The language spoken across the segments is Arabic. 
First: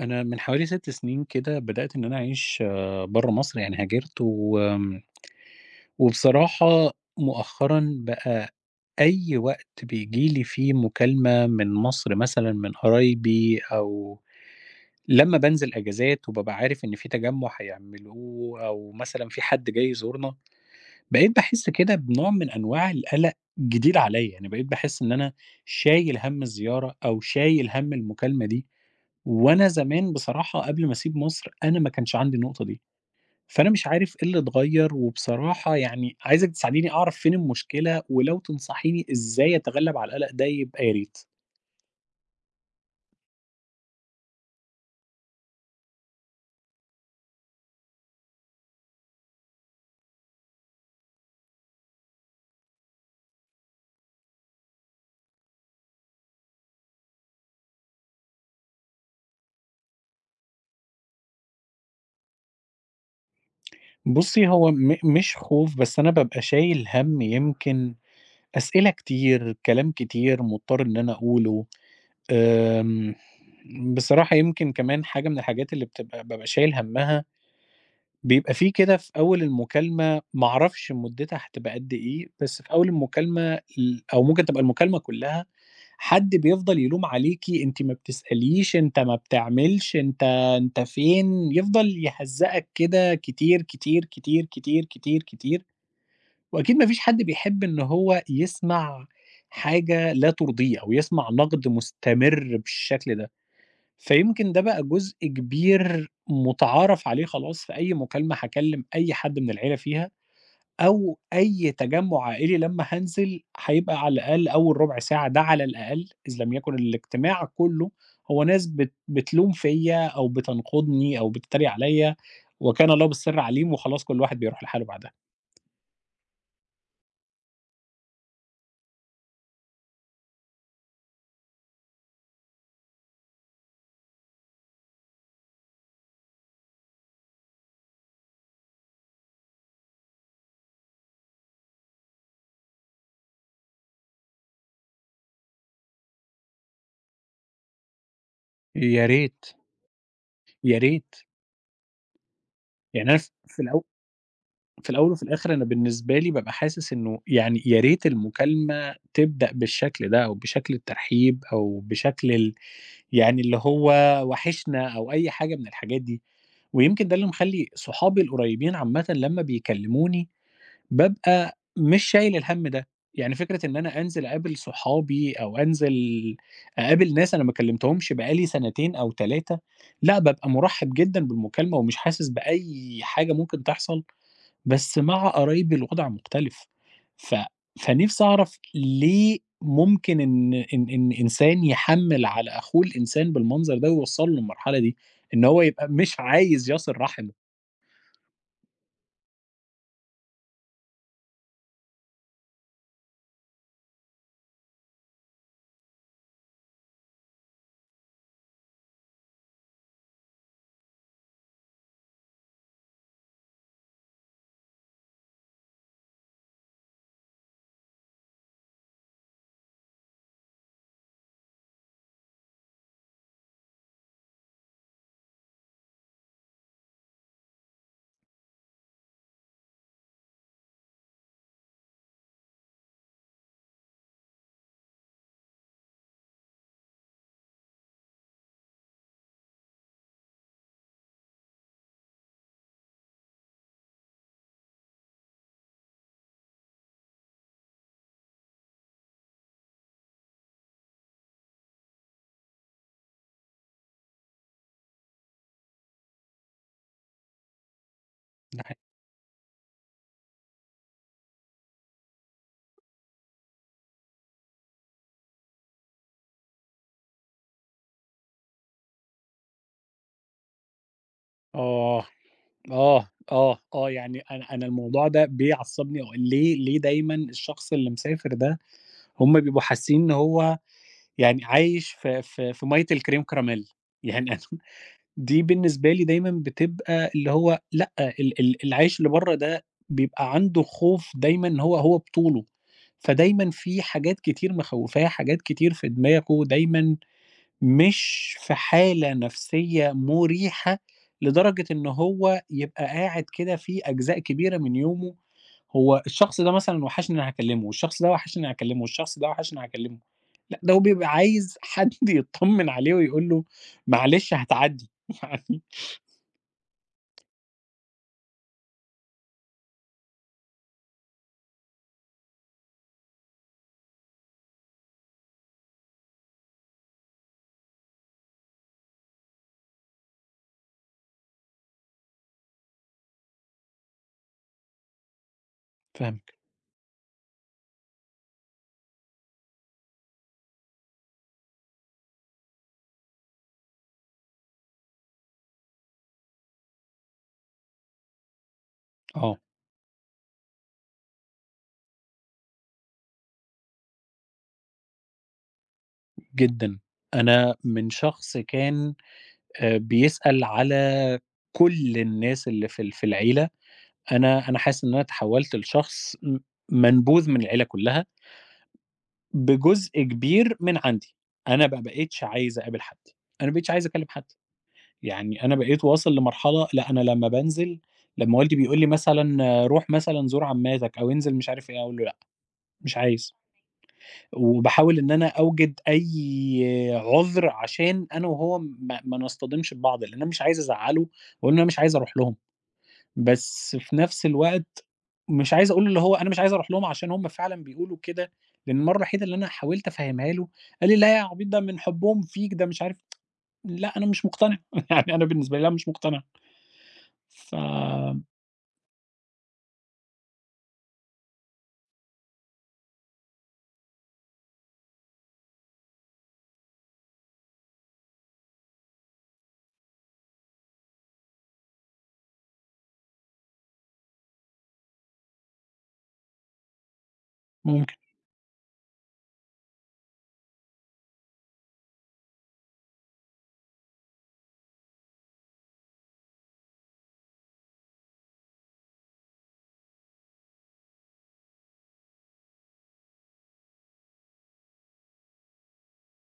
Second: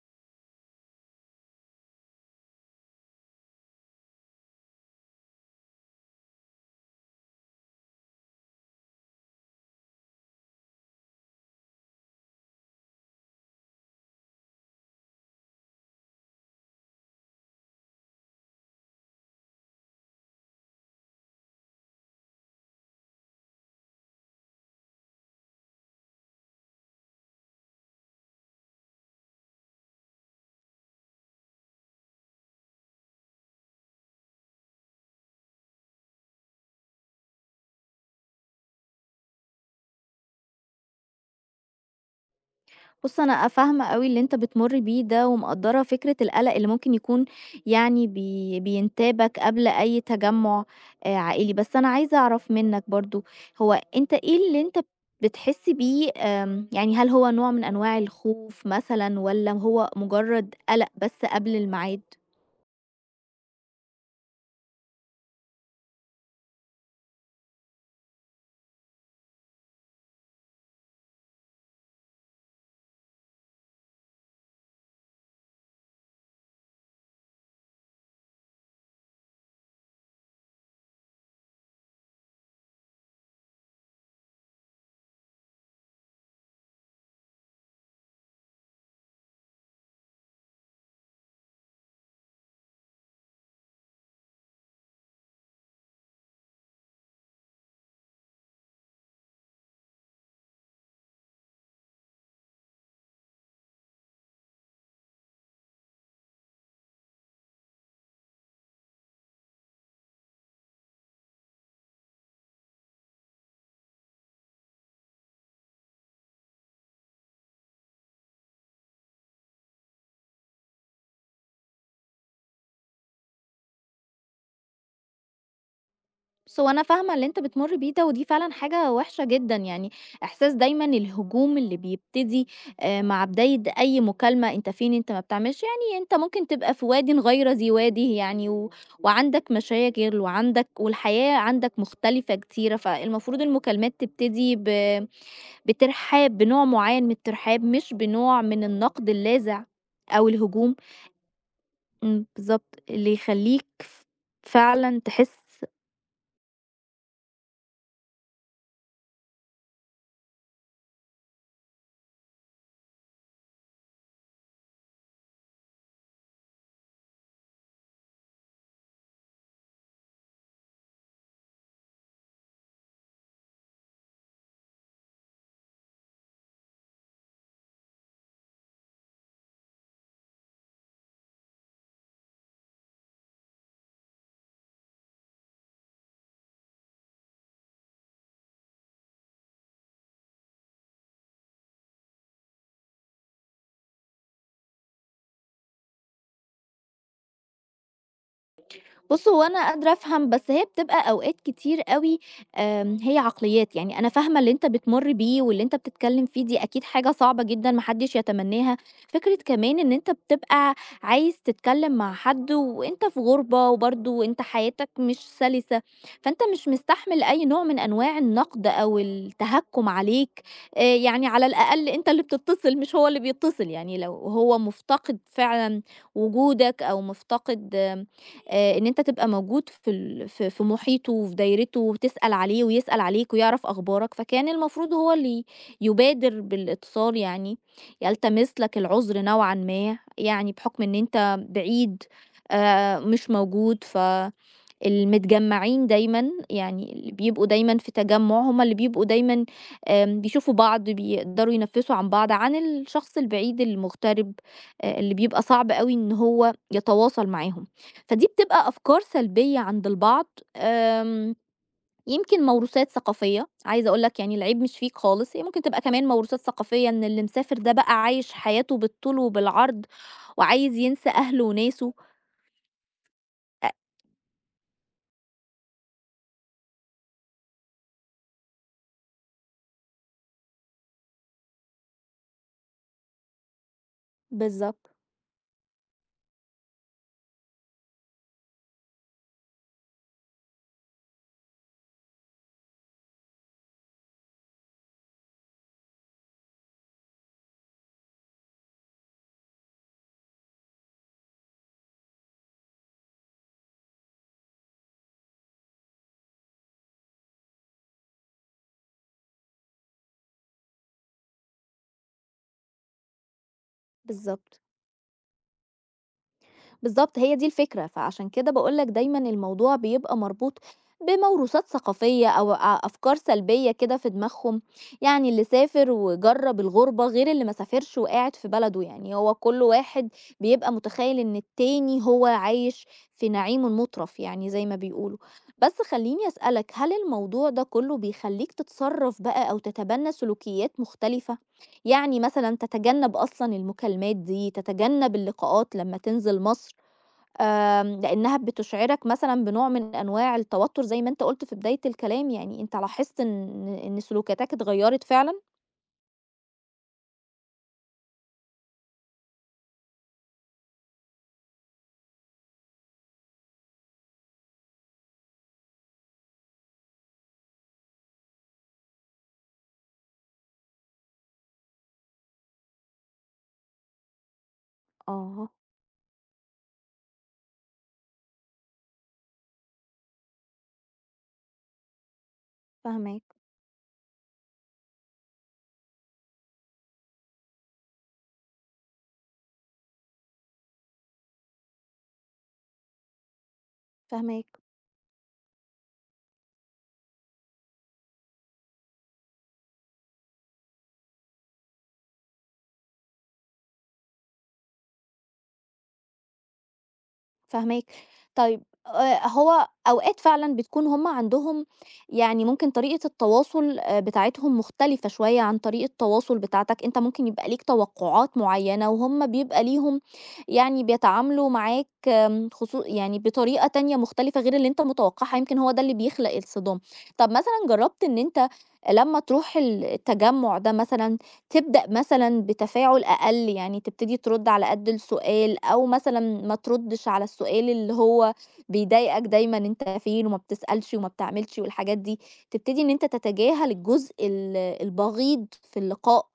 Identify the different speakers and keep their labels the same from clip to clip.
Speaker 1: أنا من حوالي 6 سنين كده بدأت إن أنا أعيش برّه مصر، يعني هاجرت و وبصراحة مؤخرًا بقى أي وقت بييجي لي فيه مكالمة من مصر مثلًا من قرايبي أو لمّا بانزل أجازات وبابقى عارف إن في تجمُّع هيعملوه أو مثلًا في حد جاي يزورنا، بقيت باحس كده بنوع من أنواع القلق جديد عليّا، يعني بقيت باحس إن أنا شايل هَم الزيارة أو شايل هَم المكالمة دي. وأنا زمان بصراحة قبل ما أسيب مصر، أنا ما كانش عندي النقطة دي، فأنا مش عارف إيه اللي اتغيّر، وبصراحة يعني عايزِك تساعديني أعرف فين المشكلة، ولو تنصحيني إزاي أتغلب على القلق ده يبقى يا ريت.
Speaker 2: بُص، أنا فاهمة أوي اللي أنت بتمُر بيه ده ومقدّرة فكرة القلق اللي ممكن يكون يعني بينتابك قبل أي تجمُّع عائلي، بس أنا عايزة أعرف منّك برضه، هو أنت إيه اللي أنت بتحس بيه يعني هل هو نوع من أنواع الخوف مثلًا والّا هو مجرّد قلق بس قبل الميعاد؟
Speaker 1: بُصّي، هو مش خوف، بس أنا بابقى شايل هَم يمكن أسئلة كتير، كلام كتير مضطر إن أنا أقوله، آمم، بصراحة يمكن كمان حاجة من الحاجات اللي بتبقى بابقى شايل هَمّها بيبقى في كده في أول المكالمة ما أعرفش مدتها هتبقى قد إيه، بس في أول المكالمة أو ممكن تبقى المكالمة كلها، حد بيفضل يلوم عليكِ أنتِ ما بتسأليش، أنت ما بتعملش، أنت فين، يفضل يهزّقك كده كتير، كتير، كتير، كتير، كتير، كتير، وأكيد ما فيش حد بيحب إن هو يسمع حاجة لا ترضيه أو يسمع نقد مستمر بالشكل ده. فيمكن ده بقى جزء كبير متعارف عليه خلاص في أي مكالمة هاكلّم أي حد من العيلة فيها، أو أي تجمُّع عائلي لمّا هانزل هيبقى على الأقل أول رُبع ساعة ده على الأقل، إذ لم يكن الاجتماع كُلّه، هو ناس بتلوم فيّا أو بتنقدني أو بتتريق عليّا، وكان الله بالسر عليم وخلاص كل واحد بيروح لحاله بعدها.
Speaker 2: بُص، هو أنا فاهمة اللي أنت بتمُر بيه ده، ودي فعلًا حاجة وِحشة جدًا، يعني إحساس دايمًا الهجوم اللي بيبتدي مع بداية أي مكالمة، أنت فين، أنت ما بتعملش، يعني أنت ممكن تبقى في وادٍ غير ذي وادٍ يعني و وعندك مشاغل وعندك والحياة عندك مختلفة كتيرة، فالمفروض المكالمات تبتدي ب بترحاب، بنوع معيّن من الترحاب، مش بنوع من
Speaker 1: يا
Speaker 2: النقد
Speaker 1: ريت.
Speaker 2: اللاذع أو الهجوم.
Speaker 1: يا ريت،
Speaker 2: بالضبط،
Speaker 1: يعني
Speaker 2: اللي
Speaker 1: أنا ف في
Speaker 2: يخلّيك
Speaker 1: الأو في
Speaker 2: فعلًا
Speaker 1: الأول وفي الآخر
Speaker 2: تحس.
Speaker 1: أنا بالنسبة لي بابقى حاسس إنه يعني يا ريت المكالمة تبدأ بالشكل ده أو بشكل الترحيب أو بشكل يعني اللي هو وحشنا أو أي حاجة من الحاجات دي، ويمكن ده اللي مخلّي صحابي القريبين عامةً لمّا بيكلموني بابقى مش شايل الهَم ده، يعني فكرة إن أنا أنزل أقابل صحابي أو أنزل أقابل ناس أنا ما كلمتهمش بقى لي سنتين أو 3، لأ، بابقى مُرحّب جدًا بالمكالمة ومش حاسس بأي حاجة ممكن تحصل بس مع قرايبي الوضع مختلف، ف فنِفْسي أعرف ليه ممكن إن إنسان يحمّل على أخوه الإنسان بالمنظر ده ويوصّله للمرحلة دي، إن هو يبقى مش عايز يصِل رحمه.
Speaker 2: بُص، هو أنا قادرة أفهم، بس هي بتبقى أوقات كتير أوي. هي عقليات، يعني أنا فاهمة اللي أنت بتمُر بيه واللي أنت بتتكلم فيه دي أكيد حاجة صعبة جدًا ما حدش يتمناها، فكرة كمان إن أنت بتبقى عايز تتكلم مع حد وأنت في غُربة وبرضه أنت حياتك مش سَلِسة، فأنت مش مستحمل أي نوع من أنواع النقد أو التهكُّم عليك، يعني على الأقل أنت اللي بتتصل مش هو اللي بيتصل، يعني لو هو مُفتقد فعلًا وجودك أو مُفتقد إن أنت تبقى موجود في ال في في محيطه وفي دايرته وتسأل عليه ويسأل عليك ويعرف أخبارك، فكان المفروض هو اللي يبادر بالاتصال يعني، يلتمس لك العذر نوعًا ما، يعني بحكم إن أنت بعيد مش موجود المتجمّعين دايمًا، يعني اللي بيبقوا دايمًا في تجمُّع هم اللي بيبقوا دايمًا. بيشوفوا بعض، بيقدروا ينفّسوا عن بعض، عن الشخص البعيد المغترب اللي بيبقى صعب أوي إن هو يتواصل معاهم. فدي
Speaker 1: ده
Speaker 2: بتبقى
Speaker 1: حقيقي.
Speaker 2: أفكار سلبية عند البعض، آمم، يمكن موروثات ثقافية، عايزة أقول لك يعني العيب مش فيك خالص، هي ممكن تبقى كمان موروثات ثقافية إن اللي مسافر ده بقى عايش حياته بالطول وبالعرض وعايز ينسى أهله وناسه.
Speaker 1: آه، آه، آه،
Speaker 2: أ
Speaker 1: آه، يعني أنا الموضوع ده بيعصّبني و ليه دايمًا الشخص اللي مسافر ده هم بيبقوا حاسين إن هو يعني عايش في مَيّة الكريم كراميل يعني
Speaker 2: بالضبط،
Speaker 1: دي بالنسبة لي دايمًا بتبقى اللي هو لأ، ال ال العايش اللي برّه ده بيبقى عنده خوف دايمًا إن هو بطوله، فدايمًا في حاجات كتير مخوّفاه، حاجات كتير في دماغه، دايمًا مش في حالة نفسية مُريحة لدرجة إن هو يبقى قاعد كده في أجزاء كبيرة من يومه هو الشخص ده مثلًا وحشني أنا هاكلّمه، والشخص ده وحشني أنا هاكلّمه، والشخص ده وحشني هاكلّمه، لأ ده هو بيبقى عايز حد يطمّن عليه ويقول له معلش
Speaker 2: بالضبط.
Speaker 1: هتعدّي يعني.
Speaker 2: بالضبط، هي دي الفكرة، فعشان كده باقول لك دايمًا الموضوع بيبقى مربوط بموروثات ثقافية أو أفكار سلبية كده في دماغهم، يعني اللي سافر وجرّب الغُربة غير اللي ما سافرش وقاعد في بلده، يعني هو كل واحد بيبقى متخيّل إن التاني هو عايش في نعيم مُترف يعني زي ما بيقولوا، بس خلّيني
Speaker 1: فاهمِك،
Speaker 2: أسألك، هل الموضوع ده كلّه بيخلّيك تتصرّف بقى أو تتبنى سلوكيات مختلفة؟ يعني مثلًا تتجنّب أصلًا المكالمات دي، تتجنّب اللقاءات لمّا تنزل مصر؟ لإنها بتشعرك
Speaker 1: آه
Speaker 2: مثلًا بنوع من أنواع التوتر زي ما أنت قُلت في بداية الكلام، يعني أنت لاحظت إن سلوكياتك اتغيّرت فعلًا؟
Speaker 1: جدًا. أنا من شخص كان بيسأل على كل الناس اللي في في العيلة، أنا حاسس إن أنا تحوّلت لشخص منبوذ من العيلة كلّها، بجزء كبير من عندي، أنا ما بقيتش عايز أقابل حد، أنا ما بقيتش عايز أكلّم حد، يعني
Speaker 2: آه،
Speaker 1: أنا بقيت واصل لمرحلة لأ أنا لمّا بانزل لمّا والدي بيقول لي مثلًا آه، روح مثلًا زور عمّاتك أو انزل مش عارف إيه، أقول له لأ، مش
Speaker 2: فاهماك،
Speaker 1: عايز، وباحاول إن أنا أوجد أي عُذر عشان أنا وهو ما نصطدمش ببعض، لإن أنا مش عايز أزعّله وأقول له أنا مش عايز أروح لهم. بس في نفس
Speaker 2: فاهماك.
Speaker 1: الوقت مش عايز أقول اللي هو أنا مش عايز أروح لهم عشان هم فعلًا بيقولوا كده، لإن المرّة الوحيدة اللي أنا حاولت أفهّمها له، قال لي: "لا يا عبيط ده من حبهم فيك ده مش عارف". لأ أنا مش مقتنع، يعني أنا بالنسبة لي لأ مش مقتنع.
Speaker 2: فاهماك.
Speaker 1: فممكن.
Speaker 2: طيب هو أوقات فعلًا بتكون هُم عندهم يعني ممكن طريقة التواصل بتاعتهم مختلفة شوية عن طريقة التواصل بتاعتك، أنت ممكن يبقى ليك توقعات معيّنة وهُم بيبقى ليهم يعني بيتعاملوا معاك يعني بطريقة تانية مختلفة غير اللي أنت متوقعها، يمكن هو ده اللي بيخلق الصدام. طب مثلًا جرّبت إن أنت لمّا تروح التجمُّع ده مثلًا تبدأ مثلًا بتفاعل أقل، يعني تبتدي ترُد على قد السؤال أو مثلًا ما تردّش على السؤال اللي هو بيضايقك دايمًا، أنت فين وما بتسألش وما بتعملش والحاجات دي، تبتدي إن أنت تتجاهل الجزء البغيض في اللقاء،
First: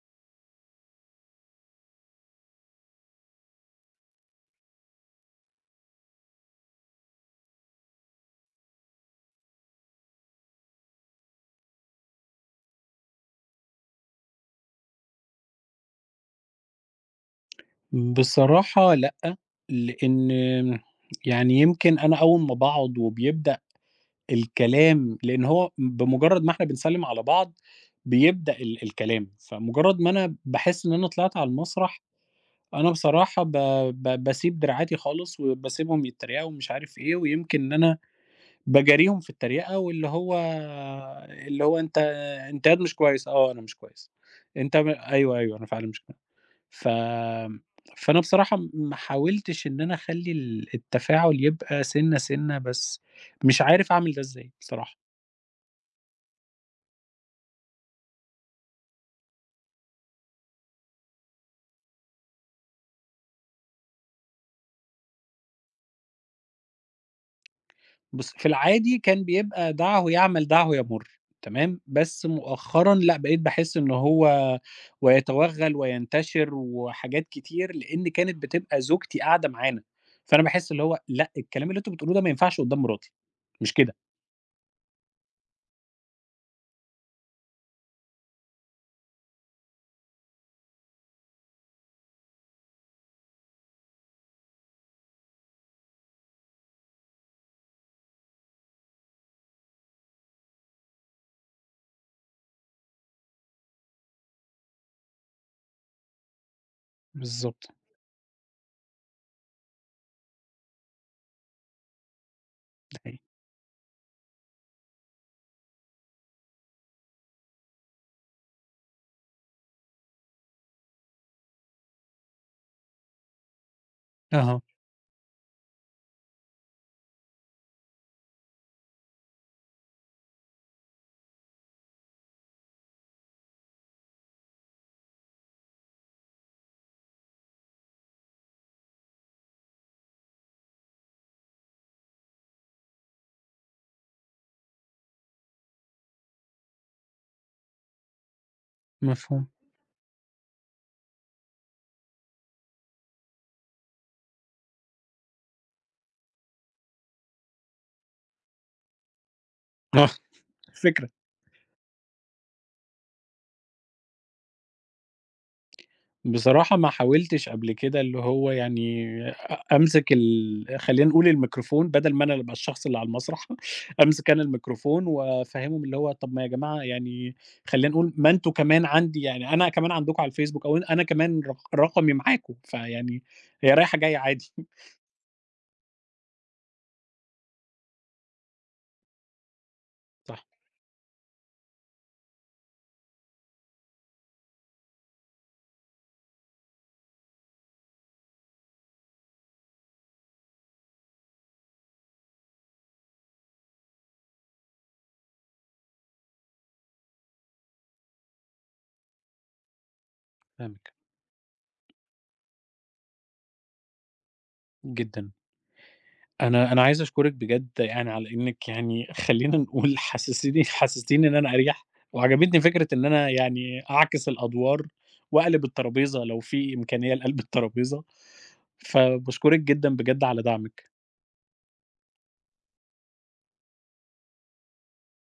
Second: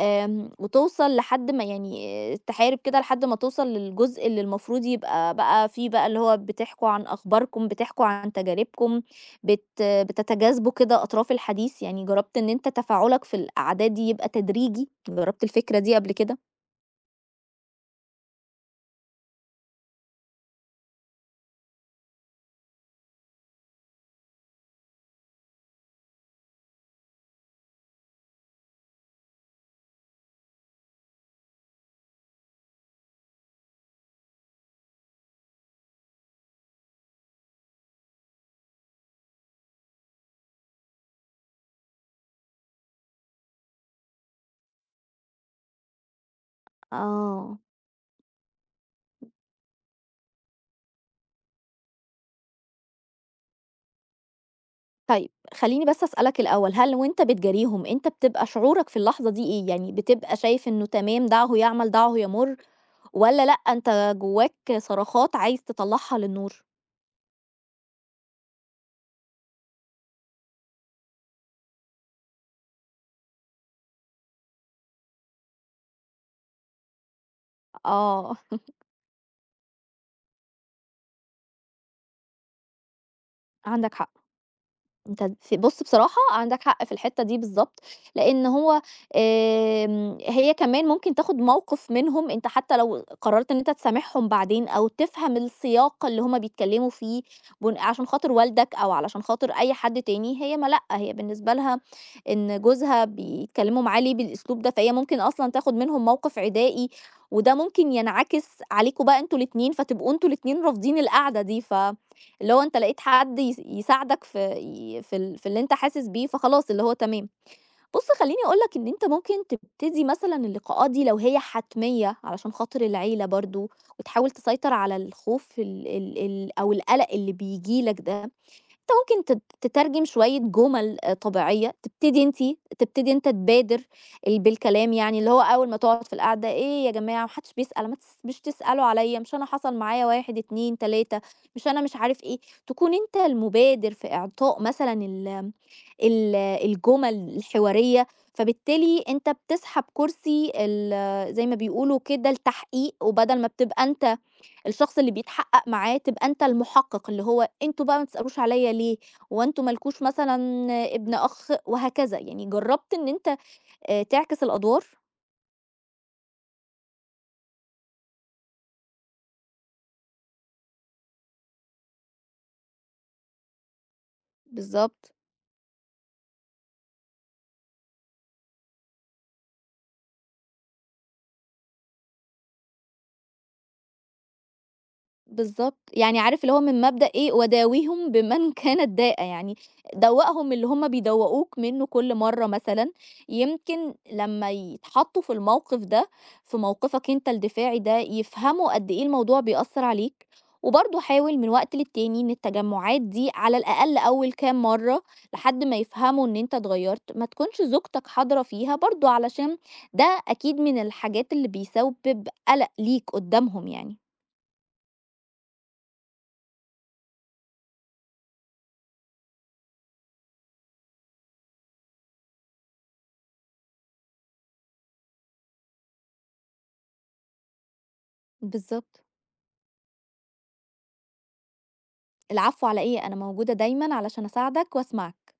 Speaker 2: وتوصل لحد ما يعني تحارب كده لحد ما توصل للجزء اللي المفروض يبقى بقى فيه بقى اللي هو بتحكوا عن أخباركم، بتحكوا عن تجاربكم، بتتجاذبوا كده أطراف الحديث؟ يعني جرّبت إن أنت تفاعلك في القعدات دي يبقى تدريجي، جرّبت الفكرة دي قبل كده؟
Speaker 1: بصراحة لأ، لإن يعني يمكن أنا أول ما باقعد وبيبدأ الكلام لإن هو بمجرد ما إحنا بنسلِّم على بعض بيبدأ الكلام، فمجرد ما أنا باحس إن أنا طلعت على المسرح أنا بصراحة ب ب باسيب دراعاتي خالص، وباسيبهم يتريقوا ومش عارف إيه، ويمكن إن أنا باجاريهم في التريقة، واللي هو اللي هو أنت ياض مش كويس، آه أنا مش كويس، أنت م أيوه، أيوه أنا فعلًا مش كويس. ف
Speaker 2: آه،
Speaker 1: فأنا بصراحة ما حاولتش إن أنا أخلّي التفاعل يبقى سِنّة، سِنّة، بس مش عارف أعمل ده إزاي بصراحة.
Speaker 2: طيب خلّيني بس أسألك الأول، هل وأنت بتجاريهم أنت بتبقى شعورك في اللحظة دي إيه؟ يعني بتبقى شايف إنه تمام دعه يعمل دعه يَمُر، والّا لأ أنت جواك صرخات عايز تطلّعها للنور؟
Speaker 1: بُص، في العادي كان بيبقى دعَه يعمل دعَه يَمُر، تمام، بس مؤخرًا لأ، بقيت باحس إن هو ويتوغّل وينتشر وحاجات كتير، لإن كانت
Speaker 2: آه،
Speaker 1: بتبقى زوجتي قاعدة معانا، فأنا باحس اللي هو لأ، الكلام اللي أنتم بتقولوه ده ما ينفعش قدّام مراتي، مش
Speaker 2: عندك
Speaker 1: كده.
Speaker 2: حق. أنت ف بُص بصراحة عندك حق في الحتّة دي بالضبط، لإن هو هي كمان ممكن تاخد موقِف منهم، أنت حتى لو قررت إن أنت تسامحهم بعدين أو تفهم السياق اللي هُم بيتكلموا فيه عشان خاطر والدك أو علشان خاطر أي حد تاني، هي ما لأ، هي بالنسبة لها إن جوزها بيتكلموا معاه ليه بالأسلوب ده، فهي ممكن أصلًا تاخد منهم موقِف عدائي، وده
Speaker 1: بالضبط.
Speaker 2: ممكن ينعكس عليكم بقى أنتم الاتنين، فتبقوا أنتم الاتنين رافضين القعدة دي اللي هو أنت
Speaker 1: ده
Speaker 2: لقيت
Speaker 1: حقيقي.
Speaker 2: حد يساعدك في ي في ال في اللي أنت حاسس بيه، فخلاص اللي هو تمام. بُص خلّيني أقول لك إن أنت ممكن تبتدي مثلًا اللقاءات دي لو هي حتمية علشان خاطر العيلة برضه، وتحاول
Speaker 1: أها،
Speaker 2: تسيطر على الخوف ال ال ال أو القلق اللي بييجي لك ده. أنت ممكن تترجم شوية جُمل طبيعية، تبتدي أنت تبادر بالكلام يعني، اللي هو أول ما تقعد في القعدة، إيه يا جماعة ما حدش بيسأل ما تس مش تسألوا عليَّ، مش أنا حصل معايا 1، 2، 3 مش أنا مش عارف إيه، تكون أنت المبادر في إعطاء مثلًا ال ال الجُمل الحوارية، فبالتالي أنت
Speaker 1: مفهوم.
Speaker 2: بتسحب كرسي زي ما بيقولوا كده التحقيق، وبدل ما بتبقى أنت الشخص اللي بيتحقق معاه تبقى أنت المحقق، اللي هو أنتم بقى ما تسألوش عليّا ليه، هو أنتم ما لكوش
Speaker 1: آه،
Speaker 2: مثلًا
Speaker 1: فكرة.
Speaker 2: ابن أخ وهكذا، يعني جرّبت إن أنت تعكس الأدوار؟
Speaker 1: بصراحة ما حاولتش قبل كده اللي هو يعني أمسك خلّينا نقول الميكروفون بدل ما أنا اللي أبقى الشخص اللي على المسرح، أمسك أنا الميكروفون
Speaker 2: بالضبط.
Speaker 1: وأفهّمهم اللي هو طَب ما يا جماعة يعني خلّينا نقول ما أنتم كمان عندي يعني أنا كمان عندكم على الفيسبوك أو أنا كمان رقمي معاكم، فيعني هي رايحة جاية عادي.
Speaker 2: بالضبط، يعني عارف اللي هو من مبدأ إيه، وداويهم بمن كانت داءة، يعني
Speaker 1: صح،
Speaker 2: دوّقهم اللي هم بيدوّقوك منّه كل مرّة مثلًا، يمكن لمّا يتحطّوا في الموقف ده، في موقفك أنت الدفاعي ده، يفهموا قد إيه الموضوع بيأثّر عليك، وبرضه حاول من وقت للتاني إن التجمُّعات دي على الأقل أول كام مرّة لحد ما يفهموا إن أنت اتغيّرت، ما تكونش زوجتك حاضرة فيها برضه علشان ده أكيد من
Speaker 1: فاهمِك
Speaker 2: الحاجات اللي بيسبب قَلَق ليك قُدّامهم يعني.
Speaker 1: جدًا. أنا عايز أشكرِك بجد يعني على إنِّك يعني خلّينا نقول حسستيني إن أنا أريح، وعجبتني فكرة إن أنا يعني أعكس الأدوار وأقلب الترابيزة لو في إمكانية لقلب الترابيزة،
Speaker 2: بالضبط.
Speaker 1: فباشكرِك جدًا بجد على دعمِك.
Speaker 2: العفو على إيه؟ أنا موجودة دايمًا علشان أساعدك وأسمعك.